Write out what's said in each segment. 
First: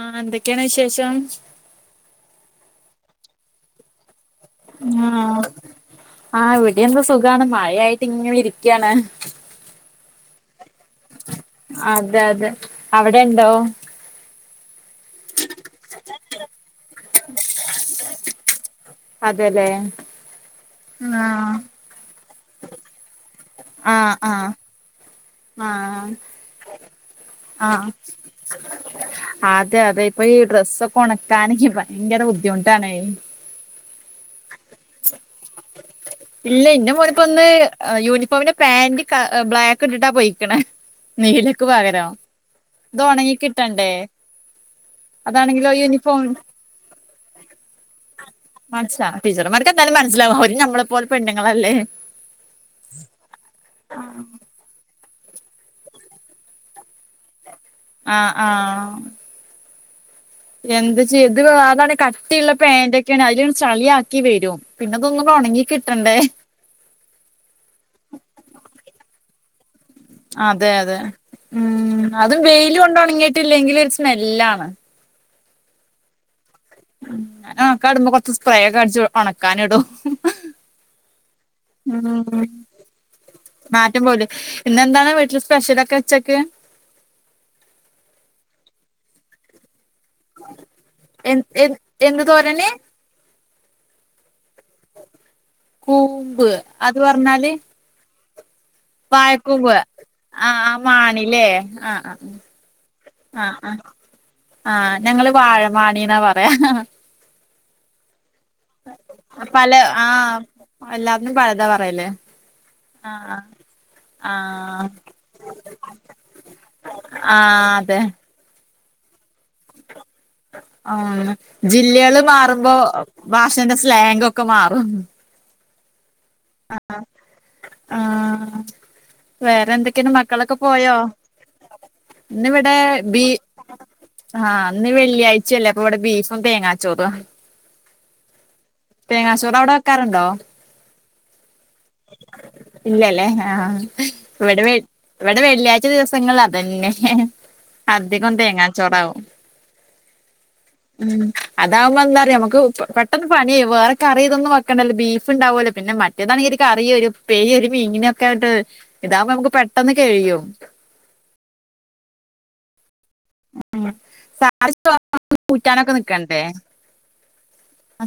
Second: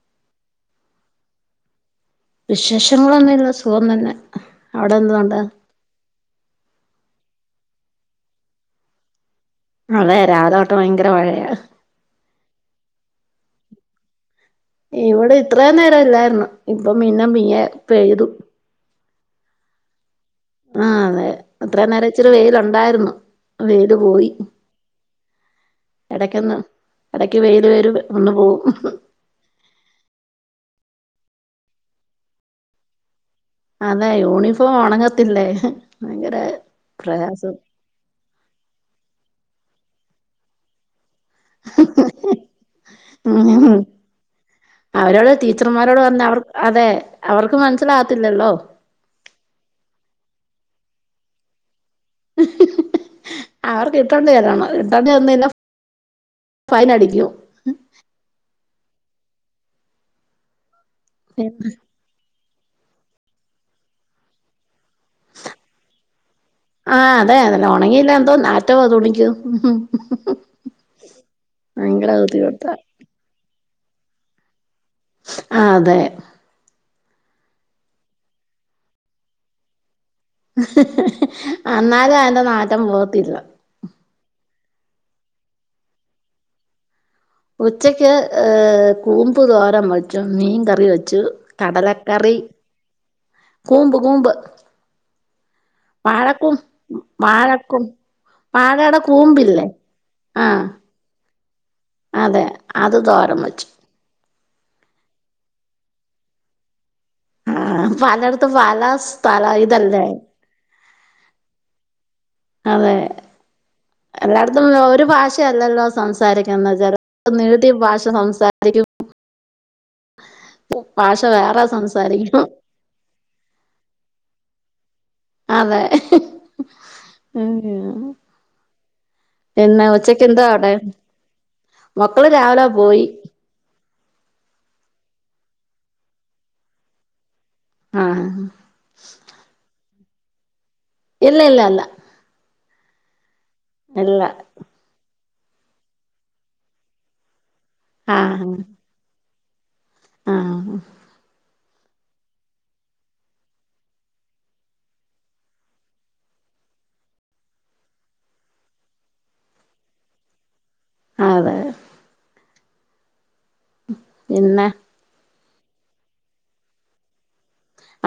ആ എന്തൊക്കെയാണ് വിശേഷം? വിശേഷങ്ങളൊന്നുല്ല സുഖം തന്നെ അവിടെ എന്തുണ്ട് ആ ഇവിടെ എന്താ സുഖാണ് മഴയായിട്ട് ഇങ്ങനെ ഇരിക്കയാണ്. അതെ രാവിലെ തൊട്ട് ഭയങ്കര മഴയാണ് അതെ അതെ അവിടെ ഉണ്ടോ ഇവിടെ ഇത്രയും നേരം ഇല്ലായിരുന്നു ഇപ്പൊ മന്ന മീങ്ങ പെയ്തു അതെല്ലേ ആ അതെ ആഹ ഇത്രയും നേരം ഇച്ചിരി വെയിലുണ്ടായിരുന്നു വെയില് ആഹ് പോയി ആഹ് ആഹ് ഇടക്കൊന്ന് ഇടക്ക് വെയിൽ ആഹ് വരും വന്ന് പോവും അതെ അതെ ഇപ്പൊ ഈ ഡ്രസ്സൊക്കെ ഉണക്കാൻക്ക് ഭയങ്കര ബുദ്ധിമുട്ടാണ് അതെ യൂണിഫോം ഉണങ്ങത്തില്ലേയ് ഹ് ഭയങ്കര പ്രയാസം. യൂണിഫോമിൻ്റെ പാന്റ് ബ്ലാക്ക് ട്ട്ട്ടാ പോയിക്ക്ണ്. നീലക്ക് പകരൊ ത് ഒണങ്ങി ഉം കിട്ടണ്ടേ? അവരോട് അതാണെങ്കിലോ ടീച്ചർമാരോട് പറഞ യൂണിഫോം അവർ അതെ അവർക്ക് മനസ്സിലാകത്തില്ലല്ലോ? മനസിലാ ടീച്ചർമാർക്ക്ന്തായാലും മനസ്സിലാവും അവര് ഞമ്മളെപ്പോലെ പെണ്ണ്ങ്ങളല്ലേ? ഹ് ഹ് അവർക്ക് ഇിട്ടോണ്ട് ചെല്ലണം ഇിട്ടേണ്ടി ചെന്നില്ലെ. ഫൈനടിക്കോ? അ ആഹ്. എന്ത്ചെയ്യ? [unintelligible] അതാണ് കട്ടിള്ള പേൻ്റൊക്കേണ്. അയില്ങ്ട് ചളിയാക്കി വരും. പിന്നതൊന്നു ഉണങ്ങി കിട്ടണ്ടേ ആ അതെ അതന്നെ ഒണങ്ങിയില്ലന്തോ നാറ്റോവ തുണിക്ക്. അതെ അതെ ഉം ഭയങ്കര അതും ബുദ്ധിമുട്ടാ വെയില് കൊണ്ട് ഉണങ്ങിയിട്ടില്ലെങ്കിൽ ഒരു സ്മെല്ലാണ് ആ അതെ. ഞാനൊണകാടുമ്പോ കൊറച്ച് സ്പ്രേക്കെ അടിച്ചു ഉണക്കാനിടും. ഹ് ഹ് ഹ് അന്നാലും അതിന്റെ നാറ്റം പോകത്തില്ല. നാറ്റം പോലേ [unintelligible] ഇന്നെന്താണ് വീട്ടില് സ്പെഷ്യലൊക്കെ ഉച്ചക്ക്. ഉച്ചക്ക് ് കൂമ്പ്തോര മ ച മീൻ കറി വെച്ചു എ എ എന്ത് കടലക്കറി തോരന് കൂമ്പ് കൂമ്പ്. കൂമ്പ് വാഴക്കൂമ്പ് അത് പറഞ്ഞാല് വാഴക്കൂമ്പ് വാഴെട കൂമ്പില്ലേ വാഴക്കൂമ്പ് ആ ആഹ് ആഹ് മാണില്ലേ ആ. അതെ അത് തോരം വെച്ചു ആ ഞങ്ങള് വാഴമാണീന്നാ പറയാ അ്ഹ് ആഹ് പാലർത്ത് വാല സ് [unintelligible] പാല ഇതല്ലേ. എല്ലാത്തിലും പഴയതാ പറയല് അതെ എല്ലായിടത്തും ആഹ് ഒരു ഭാഷയല്ലല്ലോ സംസാരിക്കുന്ന ച ആഹ് നീട്ടി അതെ ഭാഷ സംസാ അ [unintelligible] ആ ജില്ലകള് മാറുമ്പോ ഭാഷന്റെ സ്ലാങൊക്കെ മാറും. അതെ. അ്ഹ് അ അ ആഹ് പിന്നെ വേറെന്തൊക്കെണ്. ഉച്ചക്ക് എന്താ മക്കളൊക്കെ അവിടെ പോയോ? മക്കള് ഇന്നി രാവിലെ വിടെ പോയി ആ ഇന്ന് വെള്ളിയാഴ്ചയല്ലേ? അപ്പൊവടെ ബീഫും തേങ്ങാച്ചോറ. ആ. തേങ്ങാചോറ് അവിടെ വെക്കാറുണ്ടോ ഇല്ല ല്ല ല്ല. ഇല്ലല്ല ആഹ് ഇല്ല ഇവെടെവേ വടെ വെള്ളിയാഴ്ച ദിവസങ്ങളിൽ അതന്നെ അധികം ആഹ് തേങ്ങാച്ചോറാവും. ആഹ് ം അതാവുമ്പോ എന്താന്നറിയോ നമുക്ക് പെട്ടെന്ന് പ അേ വേറെ കറിയ ഇൊന്നും വെക്കണ്ടല്ല ബീഫുണ്ടാവോലോ പിന്നെ മറ്റേതാണങ്കി ഒരു കറി ഒരു ഉപ്പേരി ഒരു മീനാക്കെങ്ട്ട്. ഇതാവുമ്പോ നമുക്ക് പെട്ടെന്ന് കഴിയും. അതെ ഉം പിന്നെ സാരി [unintelligible] കുക്കാനൊക്കെ നിക്കണ്ടേ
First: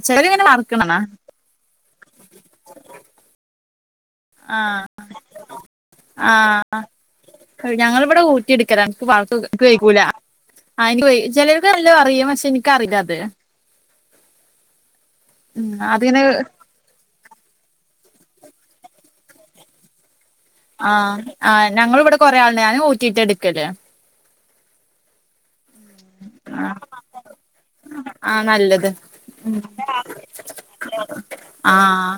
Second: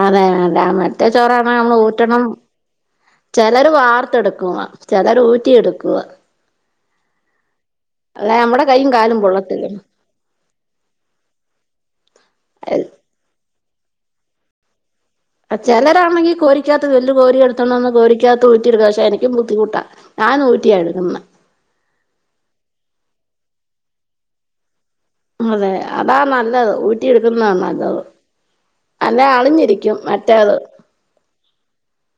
അതെ ചിലര് ഇങ്ങനെ അതെ വറക്കണ കാണാ മറ്റേ ചോറാണെൽ നമ്മള് ഊറ്റണം ചെലർ വാർത്ത്ടും. [unintelligible] ചിലര് ഊറ്റി ആ ഞങ്ങളബടെ അല്ലെ ഊറ്റി നമ്മടെ ട്ക്കല. കൈയും കാലും വാർക്ക നിക്ക് പൊള്ളത്തില്ല വെയിക്കൂല. [unintelligible] ആനി ചിലർക്ക് [unintelligible] നല്ലാം അറിയാം പക്ഷെ എനിക്കറില്ല അത് ഉം ചിലരാണെങ്കിൽ അതിങ്ങനെ കോരി വല്യ കോരി എടുതോണ്ട് വന്ന്‌ കൊരിക്കാത്തൂറ്റി പക്ഷെ എനിക്ക് ബുദ്ധിമുട്ടാ ഞാന് ആഹ് ആഹ് ഞങ്ങൾ ഇവിടെ കൊറെേ ആളുണ്ട് ഞാനും ഊറ്റീട്ട എടുക്കല് അതെ അതാ നല്ലത് ആഹ് ഊറ്റിയെടുക്കുന്നതാണ്. നല്ലത് ആഹ് നല്ലത് അല്ലാ അളിഞ്ഞിരിക്കും മറ്റാള് ആഹ്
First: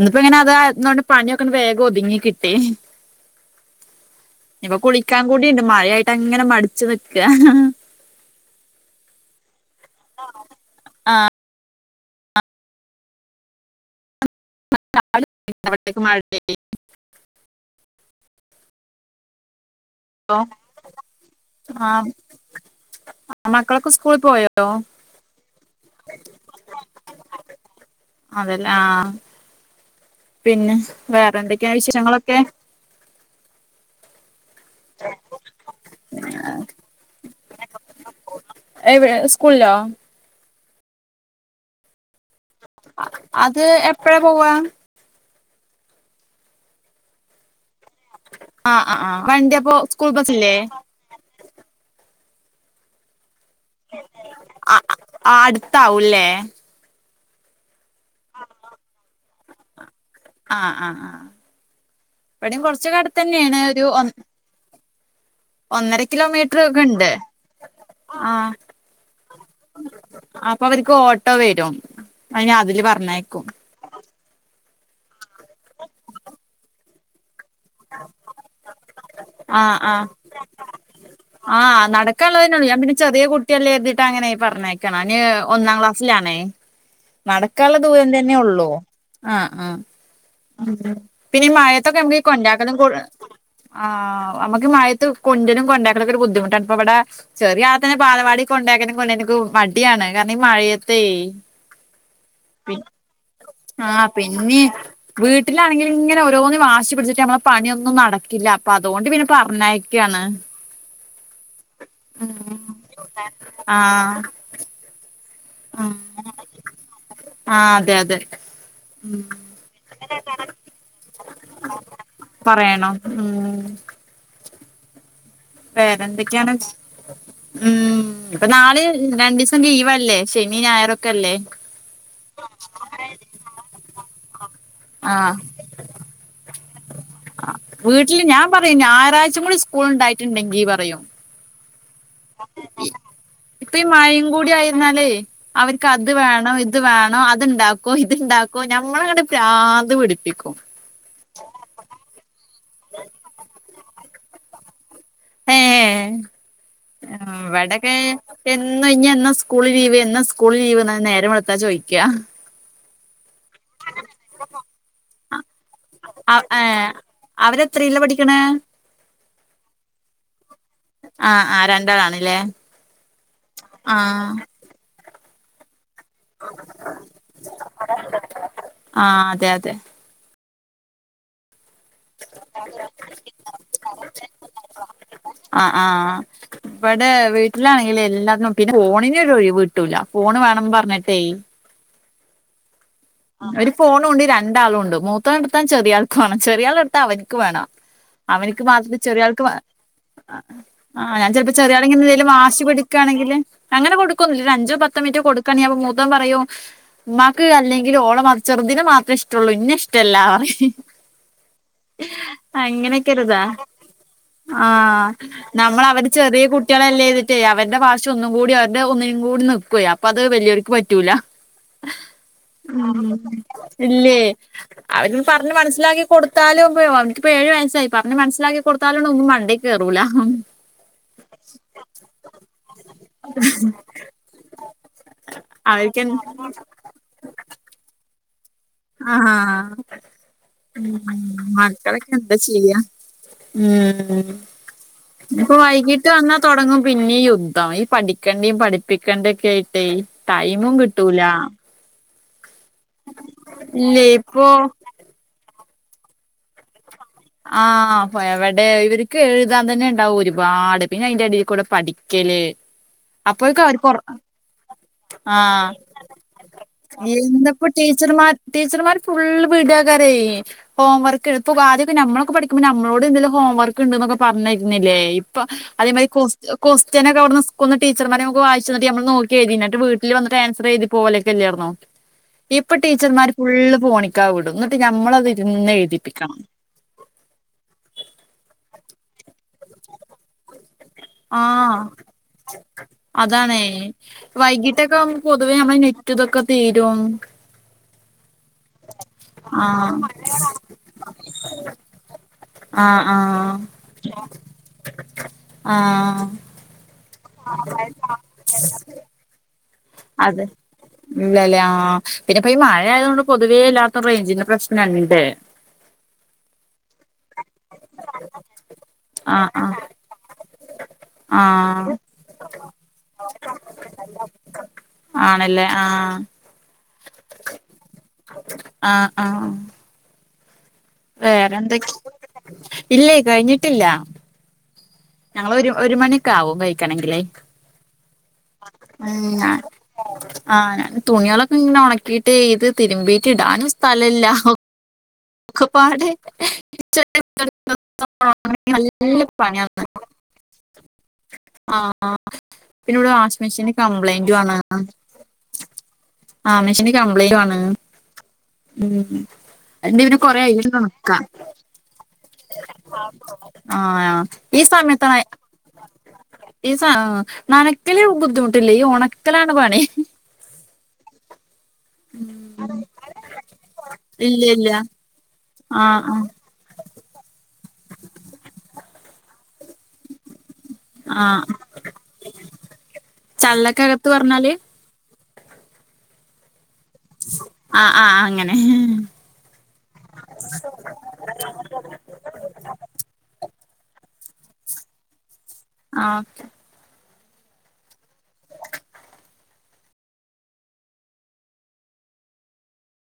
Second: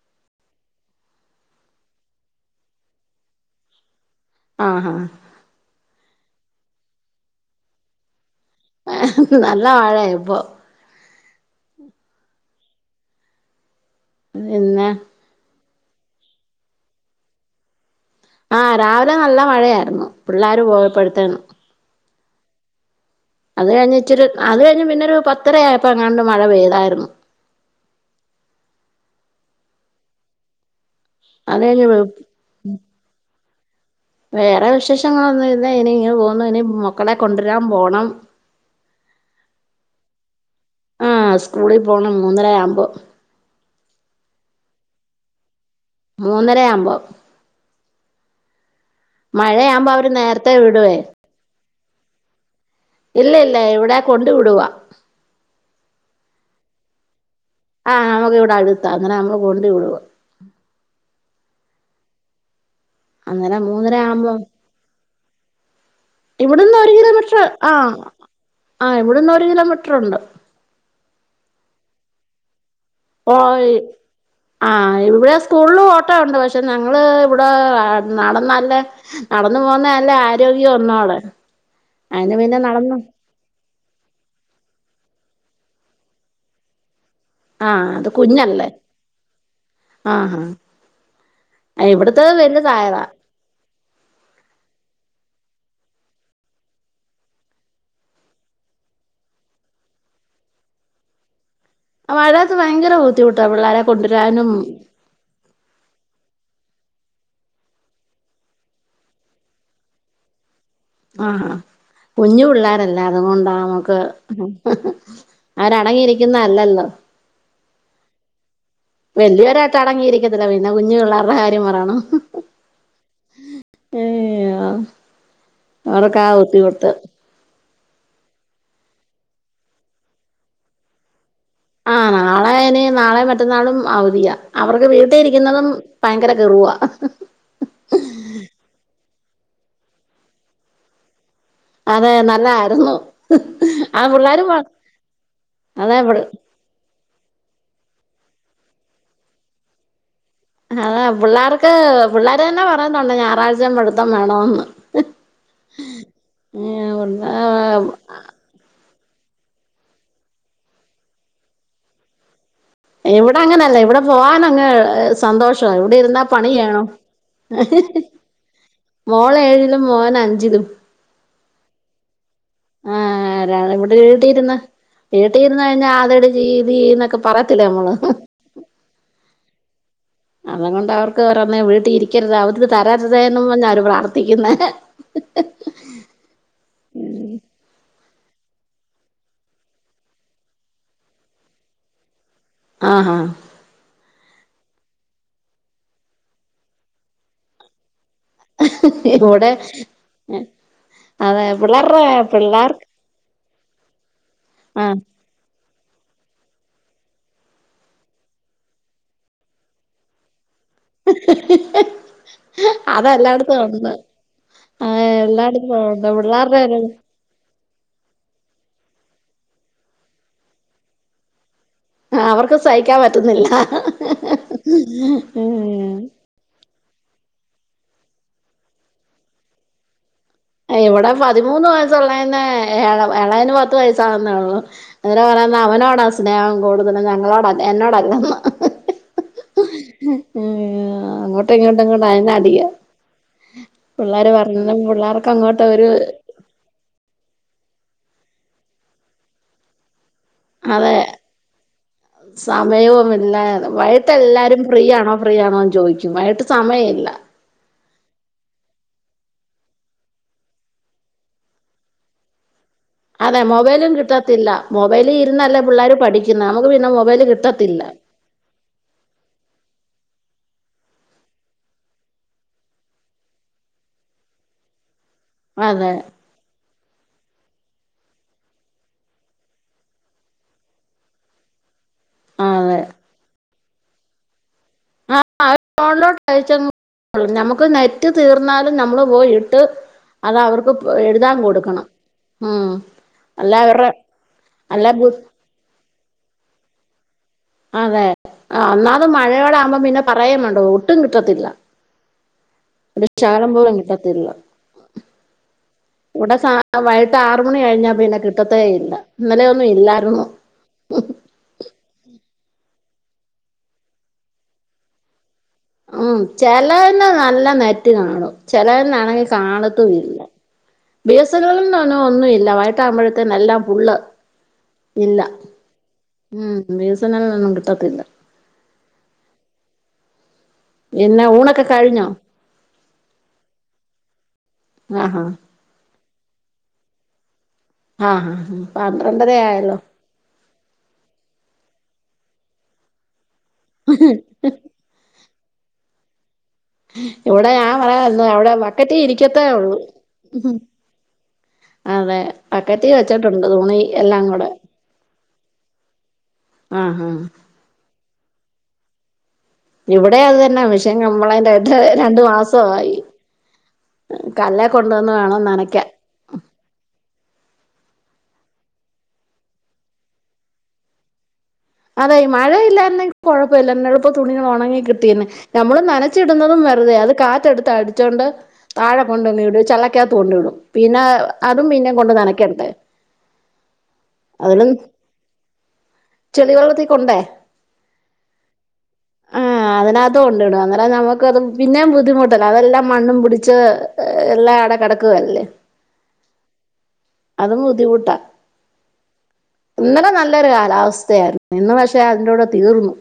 ന്നിപ്പങ്ങനതായ തോണ്ട് പണിയൊക്കങ്ങട് വേ കൊത്ങ്ങികിട്ടേ ഇഞ്ഞിപ്പ ആഹാ കുളിക്കാകൂടി ണ്ട് മഴാ യിട്ടങ്ങന മടിച്ച് നിക്കാ നല്ല മഴയാ ഇപ്പൊ ആഹ് പിന്നെ അടുേക്ക് മാ [unintelligible] ആഹ് രാവിലെ നല്ല മഴയാ പിള്ളാര് പോയപ്പേഴ്ത്തിനും ആഹ് അത് മക്കളൊക്കെ സ്കൂളിൽ കഴിഞ്ഞ്ച്ചിരു അത് പോയോ കഴിഞ്ഞ് പിന്നൊരു പത്തരയപ്പോങ്ങാണ്ട് മഴ പെയ്താരുന്നു അതെല്ലേ ആഹ് പിന്നെ അത് വേറെന്തൊക്കെയാ കഴിഞ്ഞ് വിശേയങ്ങളൊക്കെ? വേറെ വിശേഷങ്ങളൊന്നും ഇല്ല ഇനി ഇങ്ങനെ പോന്നു ഇനി മക്കളെ കൊണ്ടരാൻ പോണം എവി സ്കൂളിലോ ആഹ് സ്കൂളി പോണം മൂന്നര ആമ്പോ അത് എപ്പഴാ പോവാ മൂന്നര ആവുമ്പം ആഹ് അ ആഹ് വണ്ട്യപ്പോ മഴയാകുമ്പോ അവര് സ്കൂൾ ബസ്സില്ലേ നേരത്തെ വിടുവേ ഇല്ലയില്ല ഇവിടെ കൊണ്ട് വിടുവാ ആഹ്അ അടുത്താവൂല്ലേ ആഹ് അമക്ക് ഇവിടടുത്ത അങ്ങനെ നമ്മള് കൊണ്ട് വിടുവ ആഹ് ആ ആ ഇവടിം കൊറച്ച്ക്കെ അടുത്തന്നേണ് അന്നേരം ഒരു മൂന്നര ഒ ആവുമ്പോ ഒന്നര ഇവിടുന്ന് ഒരു കിലോമീറ്ററ്ക്കെണ്ട് കിലോമീറ്റർ ആഹ് ആഹ് ആഹ് ഇവിടുന്ന് ഒരു കിലോമീറ്റർ ഉണ്ട് പ്പൊവര്ക്ക് ഓട്ടോ വരും അയ്നാ അതില് പറഞ്ഞെ ഓയി ആഹ് ഇവിടെ സ്കൂൾലു ഓട്ടോയൊണ്ട് പക്ഷെ നങ്ങള് ഇവിടെ നടന്നല്ലെ നടന്ന് ആഹ് ആഹ് പോന്നെല്ലെ ആരോഗ്യോം [unintelligible] ആഹ് നടക്കാനുള്ളതന്നെള്ളൂ ഞാൻ പിന്നെ ചെറിയെ കൂട്ടി കുട്ടിയല്ലേര്തീട്ട് അങ്ങനെയ് പറഞ്ഞയക്കാണ് അയ്ന് ഒന്നാക്ലാസ്സിലാണെയ് നടക്കാള്ളേ ആഹ് ദൂരം അത് തന്നെയൊള്ളൂ ആഹ് ആഹ് ആ [unintelligible] പിന്നീ മഴത്തൊക്കെ നമുക്കീ കൊണ്ടാക്കലും കൊ വലുതായതാ ആ അമ്മക്ക് മയത്ത് കൊഞ്ചലും കൊണ്ടാക്കലുക്കെ ഒരു ബുദ്ധിമുട്ടാണ് പ്പൊവ്ടെ ചെറിയാത്തേന്നെ ബാലവാടി കൊണ്ടാക്കാ കൊണ്ടാനിക്ക് മടിയാണ് കാരണം ഈ മഴയത്തേ മഴയഴത്ത് ഭയങ്കര ബുദ്ധിമുട്ടാ പിള്ളാരെ ആഹ് കൊണ്ടൊരാനും പിന്നെ വീട്ടിലാണെങ്കിൽ ഇങ്ങനെ ഓരോന്നും വാശി പിടിച്ചിട്ട് നമ്മളെ പണിയൊന്നും നടക്കില്ല അപ്പൊ അതുകൊണ്ട് പിന്നെ പറഞ്ഞക്കയാണ് ആഹ കുഞ്ഞു പിള്ളോരല്ലേ അതുകൊണ്ടാ നമുക്ക് ആഹ് അവരടങ്ങിയിരിക്കുന്ന അല്ലല്ലോ ആ അതെ അതെ വലിയൊരായിട്ട് അടങ്ങിയിരിക്കത്തില്ല പിന്നെ കുഞ്ഞ് പിള്ളേരുടെ കാര്യം പറയണോ പറയണം ഉം ഏയൊ അവര്ക്കാ വേറെന്തൊക്കെയാണ് വുത്തി കൊടുത്ത ഉം ഇപ്പ നാളെ രണ്ടീസം ലീവല്ലേ ശനി ഞായറൊക്കല്ലേ ആഹ് നാളെനി നാളെ മറ്റന്നാളും അവധിയ അവർക്ക് ആഹ് വീട്ടിയിരിക്കുന്നതും ഭയങ്കര കെറുവാ ആ വീട്ടില് ഞാൻ പറയും ഞായറാഴ്ചം കൂടി സ്കൂള്ണ്ടായിട്ടുണ്ടെങ്കീ പറയൂ അതെ നല്ലായിരുന്നു ഇപ്പ ഈ ആ മഴയും പിള്ളേര് കൂടി പ ആയേന്നാലേ അതെ അവര്ക്കത് പി വേണം ഇത് ഇത് വേണോ അത്ണ്ടാക്കോ ഇത്ണ്ടാക്കോ ഞമ്മളങ്ങട് പ്രാന്ത് പിടിപ്പിക്കും അതെ പിള്ളാർക്ക് പിള്ളാര് തന്നെ പറയുന്നൊണ്ട് ഞായറാഴ്ചേം പടുത്തം വേണോന്ന് ഏഹ് ഇവ്ടെകേ എന്നു ഇനി എന്നാ സ്കൂളി ലീവ് എന്നാ സ്കൂളി ലീവ്ന്ന നേരം വെളുത്താ ചോയ്ക്ക്യാ ഇവിടങ്ങനല്ല ഇവിടെ പോവാനങ്ങ് സ് സന്തോഷവ ഇവിടിരുന്നാ ആഹ് പണിയ്യണോ ഏഹ് അവരെത്രയിലാ പഠിക്കണേ മോളേഴിലും മോനഞ്ചിലും ആഹ് ആഹ് രണ്ടാളാണല്ലേ ആരാണ് ഇവിടെ വീട്ടിരുന്ന് വീട്ടി ഇരുന്ന് കഴിഞ്ഞാൽ ആതയുടെ രീതീന്നെക്കെ പറയത്തില്ലെ അമ്മള് ആഹ് അതെ അതെ അതും കൊണ്ട് അവർക്ക് വറന്നേ വീട്ടിരിക്കും ക്കരുത് അവര്ക്ക് തരര്തേന്നും പഞാ പ്രാർത്ഥിക്കുന്നെ [inaudible] ആഹ് ആഹ് ഇവ്ടെ വീട്ടിലാണെങ്കില് എല്ലാ [unintelligible] പിന്നെ ഫോണിനൊരൊഴിവ് കിട്ടൂല ഫോണ് വേണംന്ന് പറഞ്ഞിട്ടേ ആഹാ ഒര് ഫോണുണ്ട് രണ്ടാളുണ്ട് മൂത്തോൻ ഇട്ത്താ ചെറിയാൾക്ക് വേണം ചെറിയാൾ ഇടത്താൽ അവൻക്ക് വേണം അവനിക്ക് മാത്രം ചെറിയാൾക്ക് മാ ഇവിടെ ആഹ് അതെ ഞാൻചെൽപ്പോ ചെറിയാൾ പിള്ളേരുടെ യെന്തിനേങ്കിലും വാശി പിള്ളേർക്ക് പിടിക്കാണെങ്കില് അങ്ങനെ കൊടുക്കൊന്നുല്ല ഒരഞ്ചോ ആ പത്തോ മിൻറ്റോ കൊടുക്കാണെങ്കി അപ്പൊ മൂത്തോൻപറയും ഉമ്മാക്ക് അല്ലെങ്കി ങ്കില് ഓളെമാ ചെറുതിനെമാത്രേ ഇഷ്ട്ടൊള്ളു ഇന്നേഷ്ട്ടല്ലാറി ഹ് ഹ് ഹ് ഹ് അങ്ങനെയൊക്കെരിതാ അതെല്ലായിടത്തും ഒന്ന് ആഹ് ഹാ നമ്മളവര് ചെറിയ പിള്ളേരുടെ ഒരു കുട്ടിയളല്ലേ വി റ്റെ അവരുടെ ഭാഷഒന്നുകൂടി അവരുടെ ഒന്നിനുംകൂടി നിൽക്കുവെയ് അപ്പൊ അത് വെല്ലിയോർക്ക് പറ്റൂല ആ അവർ ഉം ഇല്ലേ അവനോണ് പറഞ്ഞ് ഉം മനസ്സിലാക്കി കൊട് ത്താലുംപ്പോ ഓന്ക്കിപ്പോ ഏഴ് വയസായി പറഞ്ഞ് മനസ്സിലാക്കി കൊടുത്താലും ഒന്നും മണ്ടീകേറൂല ഏ ഇവടെ പതിമൂന്ന് വയസ്സുളേനെ ഏ ഏളേന് പത്ത് വയസാകുന്നേള്ളു. അങ്ങനെ പറയണ അവര്ക്ക് അവനോടാ സ്നേഹം കൂടുതലും ഞങ്ങളോടല്ല എന്നോടല്ല ആഹ് ഹ ഹ അങ്ങോട്ടും ഇങ്ങോട്ടും കൂടെ മക്കളൊക്കെ എന്താ ചെയ്യ ഉം ആര്പറഞ്ഞുത് പുള്ളാര് ഞ്ഞിപ്പൊ വൈകിട്ട് വന്നാ തുടങ്ങും പിന്നിം യുദ്ധം ഈ പഠിക്കേണ്ടീ പഠിപ്പിക്കേണ്ടി ഒക്കെ ആയി ഡേയ് ടൈമും കിട്ടൂല. സമയോം മില്ല ഇല്ലേ ഇപ്പൊ വൈട്ടെല്ലാരും ഫ്രീയാണോ? ഫ്രീയാണോന്ന് ചോയ്ച്ചും വൈയ്ട്ട് സമയല്ല ആഹ് അപ്പോ എവടെ ഇവർക്ക് എഴുതാൻ തെന്നെ ഇണ്ടാവും ഒരുപാട് പിന്നെ അയിന്റെ എടീൽകൂടെ പഠിക്കല് [inaudible] അതെ അപ്പോഴേക്കും അവർക്ക് മൊബൈലും ഒറ കിട്ടത്തില്ല മൊബൈല് ഇരുന്നല്ലേ ആഹ് പിള്ളാർ പഠിക്കുന്നേ നമുക്ക് പിന്നെ മൊബൈല് കിട്ടത്തില്ല ടീച്ചർമ്മാർ ഫുൾ വിടാകാരേ ഹോംവർക്ക് എഴുത് ഇപ്പോ അദ്യം നമ്മളൊക്കെ പഠിക്കുമ്പോ നമ്മളോട് എന്തെലും ഹോംവർക്ക് ഇണ്ട്ന്നൊക്കെ പറഞ്ഞെര്ന്നില്ലേ ഇപ്പൊ അതെ അതേമാതിരി കൊസ് കോസ്റ്റിൻ ഒക്കെവുട്ന്ന് സ്കൂൾന്ന് ടീച്ചർമാര് അമ്മക്ക് വായിച്ചെന്ന്ട്ട് നമ്മൾ നോക്കിയ്തിന്നട്ട് വീട്ടിൽ വന്ന്ട്ട് ആൻസർ എയ്തി പോലൊക്കെല്ലായിന്നോ [inaudible] ഇപ്പോ ടീച്ചർമാര് ഫുള്ള് ഫോണിക്കാ വിടും ന്നട്ട് ഞമ്മളത് ഇര്ന്ന് എഴുതിപ്പിക്കണം ഞമ്മക്ക് നെറ്റ് തീർന്നാലും നമ്മള് പോയി ഇട്ട് അതവർക്ക് ആഹ് അല്ല അതാണേ അവരുടെ അല്ല വൈകിട്ടൊക്കാവുമ്പോ പൊ പൊതുവേ നമ്മളെ നെറ്റുതൊക്കെ തീരും അതെ അഅന്നാലും മഴയോടെ ആകുമ്പോ ആഹ് പിന്നെ പറയുംവേണ്ട ഒട്ടും കിട്ടത്തില്ല. ആഹ് ഒരു ചാരം ആഹ് പോലുംകിട്ടത്തില്ല ആഹ് ഹാ അ വൈകിട്ട് ആർമണി കഴിഞ്ഞാ പിന്നെ കിട്ടത്തേഇല്ല ഇന്നലെയൊന്നും ഇല്ലായി അതെ ഇല്ലല്ലേ ആ പിന്നെപ്പൊ ഈ മഴ ആയതോണ്ട് പൊതുവേ എല്ലാട്ത്തും റേയ്ഞ്ചിന്റെ പ്രശ്ണണ്ട്. ഉം ചെലേന്ന് നല്ല നെറ്റ്കാണും ചെലേന്നാണെങ്കി ആ ആ കാണത്തുല്ല. ആ ബിസെന്നിൽ ഒന്നുല്ല വൈട്ടാവുമ്പോഴത്തിനും എല്ലാം ഫുള്ള് ഇല്ല ആണല്ലേ അ ഉം ബി യെസ് എന്നൽ നൊന്നും കിട്ടത്തില്ല ആഹ് ആഹ് പിന്നെ ഊണൊക്കെ വേറെന്തൊക്കി കഴിഞ്ഞോ ഇല്ലേ കഴിഞ്ഞിട്ടില്ല ആഹാ ഞങ്ങൾ ഒര് ഒരുമണിയൊക്കെ ആവും കഴിക്കണെങ്കില് ആഹ് ഹാ പന്ത്രണ്ടരആയൊള്ളു. ആഹ് ഞാൻ തുണികളൊക്കെ ഇങ്ങനെ ഒണക്കീട്ട് ഇത് തിരുമ്പീട്ട് ഇടാനും സ്ഥലല്ല ഒ കൊപ്പാടെ ഇവടെ ഞാൻ പറയാന്നു അവടെ ബക്കറ്റി നല്ല ഇരിക്കത്തേയൊള്ളൂ ഹ് ഹ് ആഹ് ആഹ് പിന്നെവിടെ വാഷിംങ് വെച്ചിട്ടുണ്ട് മിഷീന് തുണി എല്ലാം കംപ്ലൈന്റു കൂടെ ആണ് ആഹ് മെഷേന് ആഹാ കംപ്ലൈന്റ്റ്ഉം ആണ് മ്ഹ് ഇത് പിന്നെ കൊറെ അയൽ നോക്കാം ങ്ങട്ട് രണ്ടും ആഹ് ഈ കല്ലേ കൊണ്ടുവന്ന് സമയത്തന്നെ വേണം നനയ്ക്കാൻ ഈ സ നനക്കല് ബുദ്ധിമുട്ടില്ലേ ഈ ഉണക്കലാണ് പണി അതെ മഴ ഇല്ലായിരുന്നെങ്കി കൊഴപ്പല്ല എന്ന എളുപ്പം ഇല്ല തുണികള് ഇല്ല ഒണങ്ങി കിട്ടിയനേം നമ്മള് ആ ആ നനച്ചിടുന്നതും വെറുതെ അത് കാറ്റടുത്ത് അടിച്ചുകൊണ്ട് താഴെ കൊണ്ടിടും ചെക്കകത്ത് കൊണ്ടു വിടും പിന്നെ ആ അതും പിന്നെ കൊണ്ട് നനക്കട്ടെ ചള്ളക്കകത്ത് പറഞ്ഞാല് അതിലും ചെടി വളർത്തി ആഹ് ആഹ് അങ്ങനെ ആഹ് അതിനകത്ത് കൊണ്ട് ഇടും അന്നേരം നമുക്ക് അത് പിന്നേം ബുദ്ധിമുട്ടല്ലേ അതെല്ലാം മണ്ണും പിടിച്ച് എല്ലാം ആടെ കെടക്കുവല്ലേ ആഹ് ഓക്കെ അതും ബുദ്ധിമുട്ടാ ഇന്നലെ നല്ലൊരു കാലാവസ്ഥയായിരുന്നു ഇന്ന് പക്ഷെ അതിറൂടെ തീർന്നു